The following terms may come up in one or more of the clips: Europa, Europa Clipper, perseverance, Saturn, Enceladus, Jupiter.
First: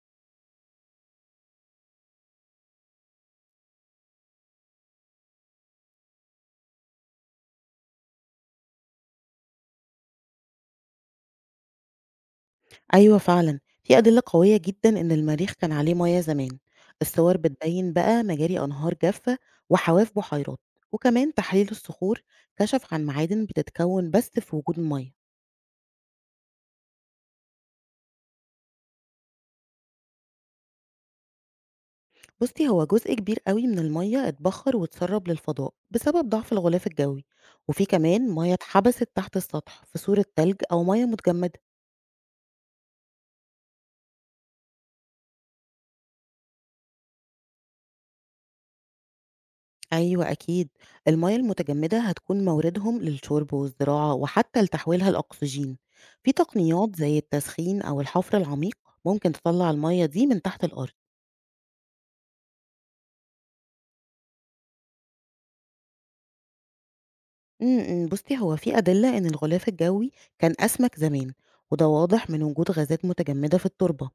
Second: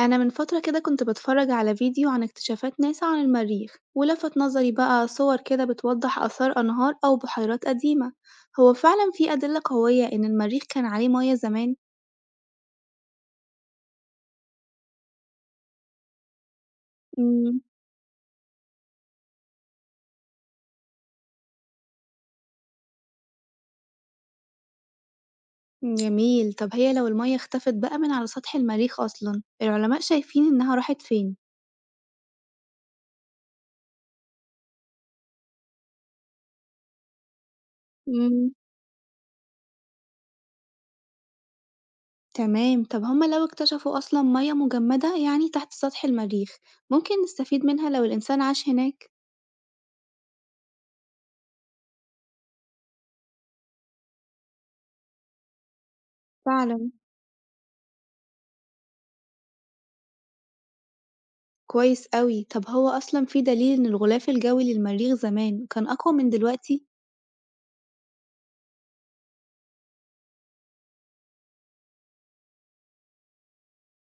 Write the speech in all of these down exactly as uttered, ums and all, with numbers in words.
أنا من فترة كده كنت بتفرج على فيديو عن اكتشافات ناسا عن المريخ، ولفت نظري بقى صور كده بتوضح آثار أنهار أو بحيرات قديمة. هو فعلا في أدلة قوية إن المريخ كان عليه مياه زمان؟ أيوه فعلًا، في أدلة قوية جدًا إن المريخ كان عليه مَيَّة زمان، الصور مم. بتبين بقى مجاري أنهار جافة وحواف بحيرات، وكمان تحليل الصخور كشف عن معادن بتتكون بس في وجود المَيَّة. جميل. طب هي لو المياه اختفت بقى من على سطح المريخ أصلا، العلماء شايفين إنها راحت فين؟ بُصّي، هو جزء كبير أوي من المَيَّة اتبخر واتسرب للفضاء بسبب ضعف الغلاف الجوي، وفي كمان مم. مَيَّة اتحبست تحت السطح في صورة تلج أو مَيَّة متجمدة. تمام. طب هما لو اكتشفوا أصلا مياه مجمدة يعني تحت سطح المريخ، ممكن نستفيد منها لو الإنسان عاش هناك؟ أيوه أكيد، المَيّة المتجمدة هتكون موردهم للشرب والزراعة وحتى لتحويلها لأكسجين، في فعلا. تقنيات زي التسخين أو الحفر العميق ممكن تطلّع المَيّة دي من تحت الأرض. كويس أوي. طب هو أصلًا في دليل إن الغلاف الجوي للمريخ زمان كان أقوى من دلوقتي؟ إمم، إمم، بُصّي، هو في أدلة إن الغلاف الجوي كان أسمك زمان، وده واضح من وجود غازات متجمدة في التربة،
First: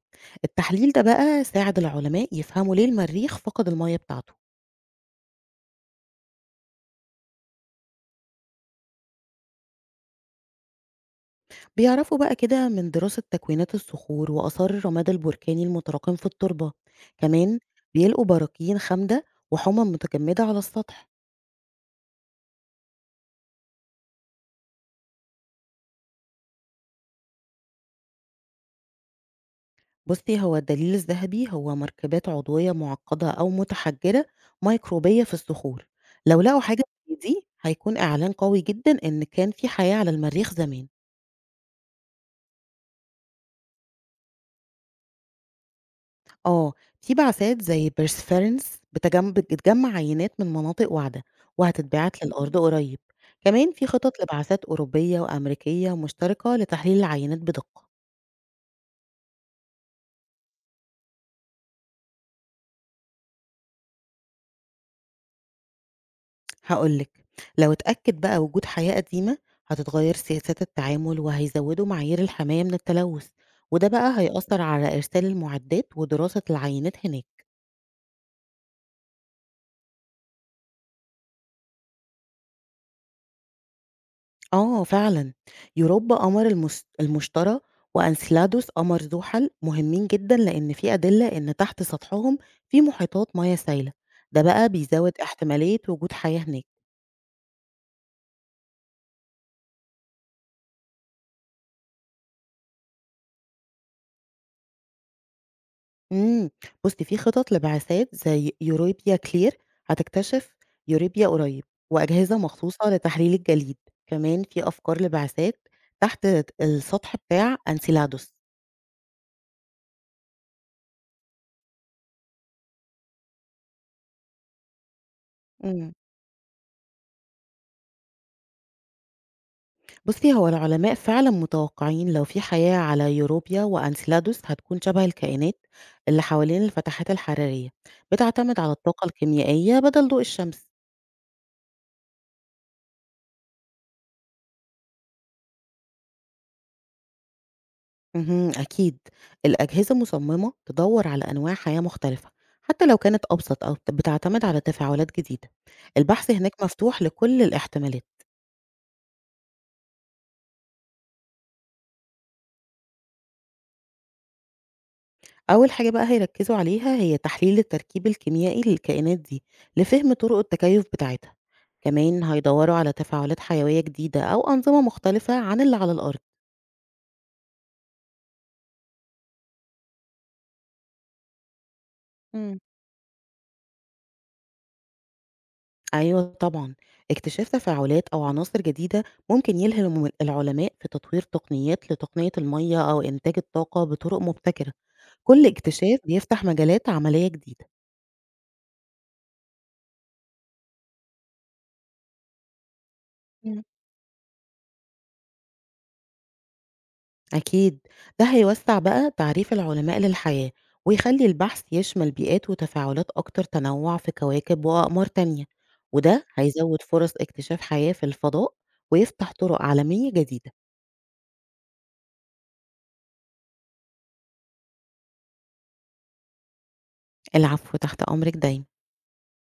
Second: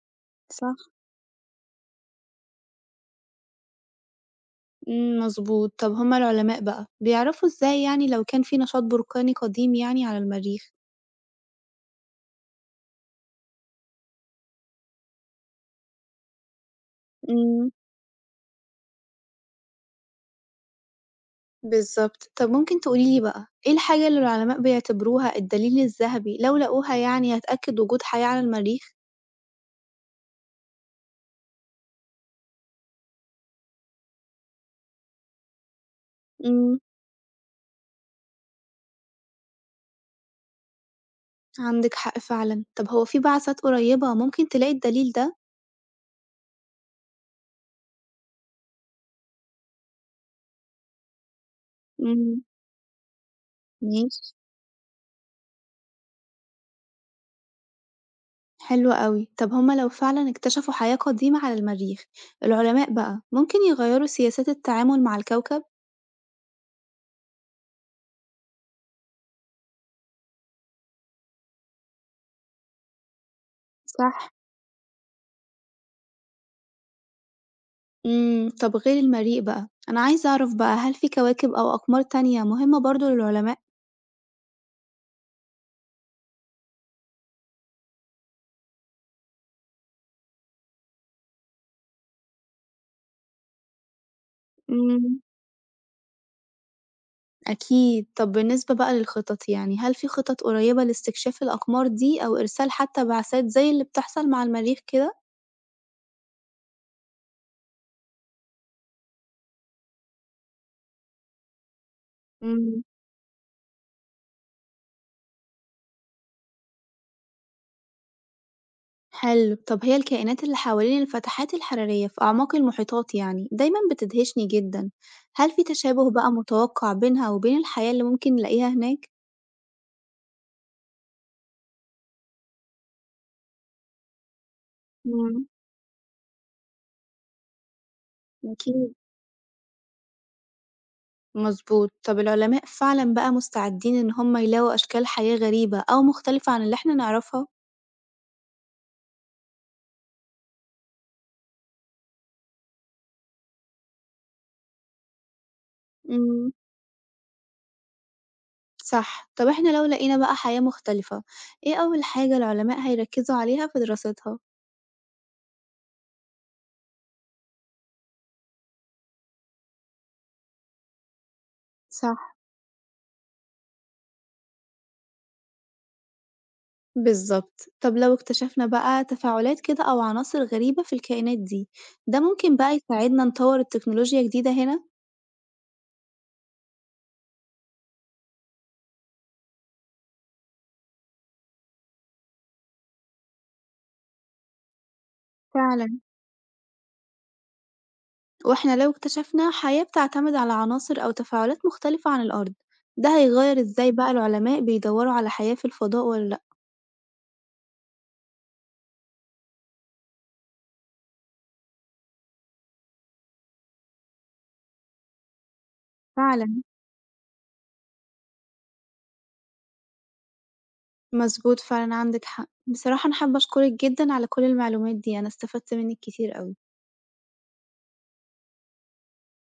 صح. التحليل ده بقى ساعد العلماء يفهموا ليه المريخ فقد المَيّة بتاعته. إمم، مضبوط. طب هم العلماء بقى بيعرفوا إزاي، يعني لو كان في نشاط بركاني قديم يعني على المريخ؟ بيعرفوا بقى كده من دراسة تكوينات الصخور وآثار الرماد البركاني المتراكم في التربة، كمان إمم. بيلقوا براكين خامدة وحمم متجمدة على السطح. بالضبط. طب ممكن تقولي لي بقى، إيه الحاجة اللي العلماء بيعتبروها الدليل الذهبي لو لقوها يعني هتأكد وجود حياة على المريخ؟ بصي، هو الدليل الذهبي هو مركبات عضوية معقدة أو متحجرة ميكروبية في الصخور، لو لقوا إمم، حاجة زي دي هيكون إعلان قوي جدا إن كان في حياة على المريخ زمان. عندِك حق فعلًا. طب هو في بعثات قريبة ممكن تلاقي الدليل ده؟ آه، في بعثات زي perseverance بتجم بتجمّع عينات من مناطق واعدة، وهتتبعت إمم، للأرض قريب، كمان في خطط ماشي. لبعثات أوروبية وأمريكية مشتركة لتحليل العينات بدقة. حلو أوي. طب هُم لو فعلًا اكتشفوا حياة قديمة على المريخ، العلماء بقى ممكن يغيّروا سياسات التعامل مع الكوكب؟ هاقول لك، لو اتأكد بقى وجود حياة قديمة هتتغير سياسات التعامل وهيزودوا معايير الحماية من التلوث، وده بقى صح. هيأثر على إرسال المعدات ودراسة العينات هناك. إمم، طب غير المريء بقى، أنا عايزة أعرف بقى، هل في كواكب أو أقمار تانية مهمة برضه للعلماء؟ آه فعلًا، يوروبا قمر المس المشتري وأنسيلادوس قمر زحل مهمين جدًا لأن في أدلة إن تحت سطحهم في محيطات مياه سايلة، ده بقى بيزود امم. احتمالية وجود حياة هناك. أكيد. طب بالنسبة بقى للخطط يعني، هل في خطط قريبة لاستكشاف الأقمار دي أو إرسال حتى بعثات زي اللي بتحصل مع المريخ كده؟ إمم، بُص، في خطط لبعثات زي يوروبيا كلير هتكتشف يوروبيا قريب، وأجهزة امم. مخصوصة لتحليل الجليد، كمان في أفكار لبعثات تحت السطح بتاع أنسيلادوس. حلو. طب هي الكائنات اللي حوالين الفتحات الحرارية في أعماق المحيطات يعني دايمًا بتدهشني جدًا، هل في إمم. تشابه بقى متوقع بينها وبين الحياة اللي ممكن نلاقيها هناك؟ بُصّي، هو العلماء فعلًا متوقعين لو في حياة على يوروبيا وأنسيلادوس هتكون شبه مم. الكائنات اللي حوالين الفتحات الحرارية، بتعتمد على أكيد. الطاقة الكيميائية بدل ضوء الشمس. مظبوط. طب العلماء فعلًا بقى مستعدين إن هم يلاقوا أشكال حياة غريبة أو مختلفة عن اللي احنا نعرفها؟ اهم، أكيد، الأجهزة مصممة تدوّر على أنواع حياة مختلفة حتى لو كانت أبسط أو بتعتمد على تفاعلات جديدة. البحث مم. هناك مفتوح لكل الاحتمالات. صح. طب احنا لو لقينا بقى حياة مختلفة، ايه أول حاجة العلماء هيركزوا عليها في دراستها؟ أول حاجة بقى هيركزوا عليها هي تحليل التركيب الكيميائي للكائنات دي لفهم طرق التكيف بتاعتها، صح. كمان هيدوروا على تفاعلات حيوية جديدة أو أنظمة مختلفة عن اللي على الأرض. بالظبط. طب لو اكتشفنا بقى تفاعلات كده أو عناصر غريبة في الكائنات دي، ده ممكن مم. بقى يساعدنا نطور التكنولوجيا جديدة هنا؟ أيوة طبعا، اكتشاف تفاعلات أو عناصر جديدة ممكن يلهم العلماء في تطوير تقنيات لتقنية المية أو إنتاج الطاقة بطرق مبتكرة، كل اكتشاف فعلا. بيفتح مجالات عملية جديدة. واحنا لو اكتشفنا حياة بتعتمد على عناصر أو تفاعلات مختلفة عن الأرض، ده هيغير ازاي بقى العلماء بيدوروا على حياة في الفضاء ولا لأ؟ أكيد، ده هيوسع بقى تعريف العلماء للحياة ويخلي البحث يشمل بيئات وتفاعلات أكتر تنوع في كواكب وأقمار تانية، وده فعلا. هيزود فرص اكتشاف حياة في الفضاء ويفتح طرق عالمية جديدة. مظبوط. فعلا عندك حق. بصراحة أنا حابة أشكرك جدا على كل المعلومات دي، أنا استفدت منك كتير أوي. العفو، تحت أمرك دايما.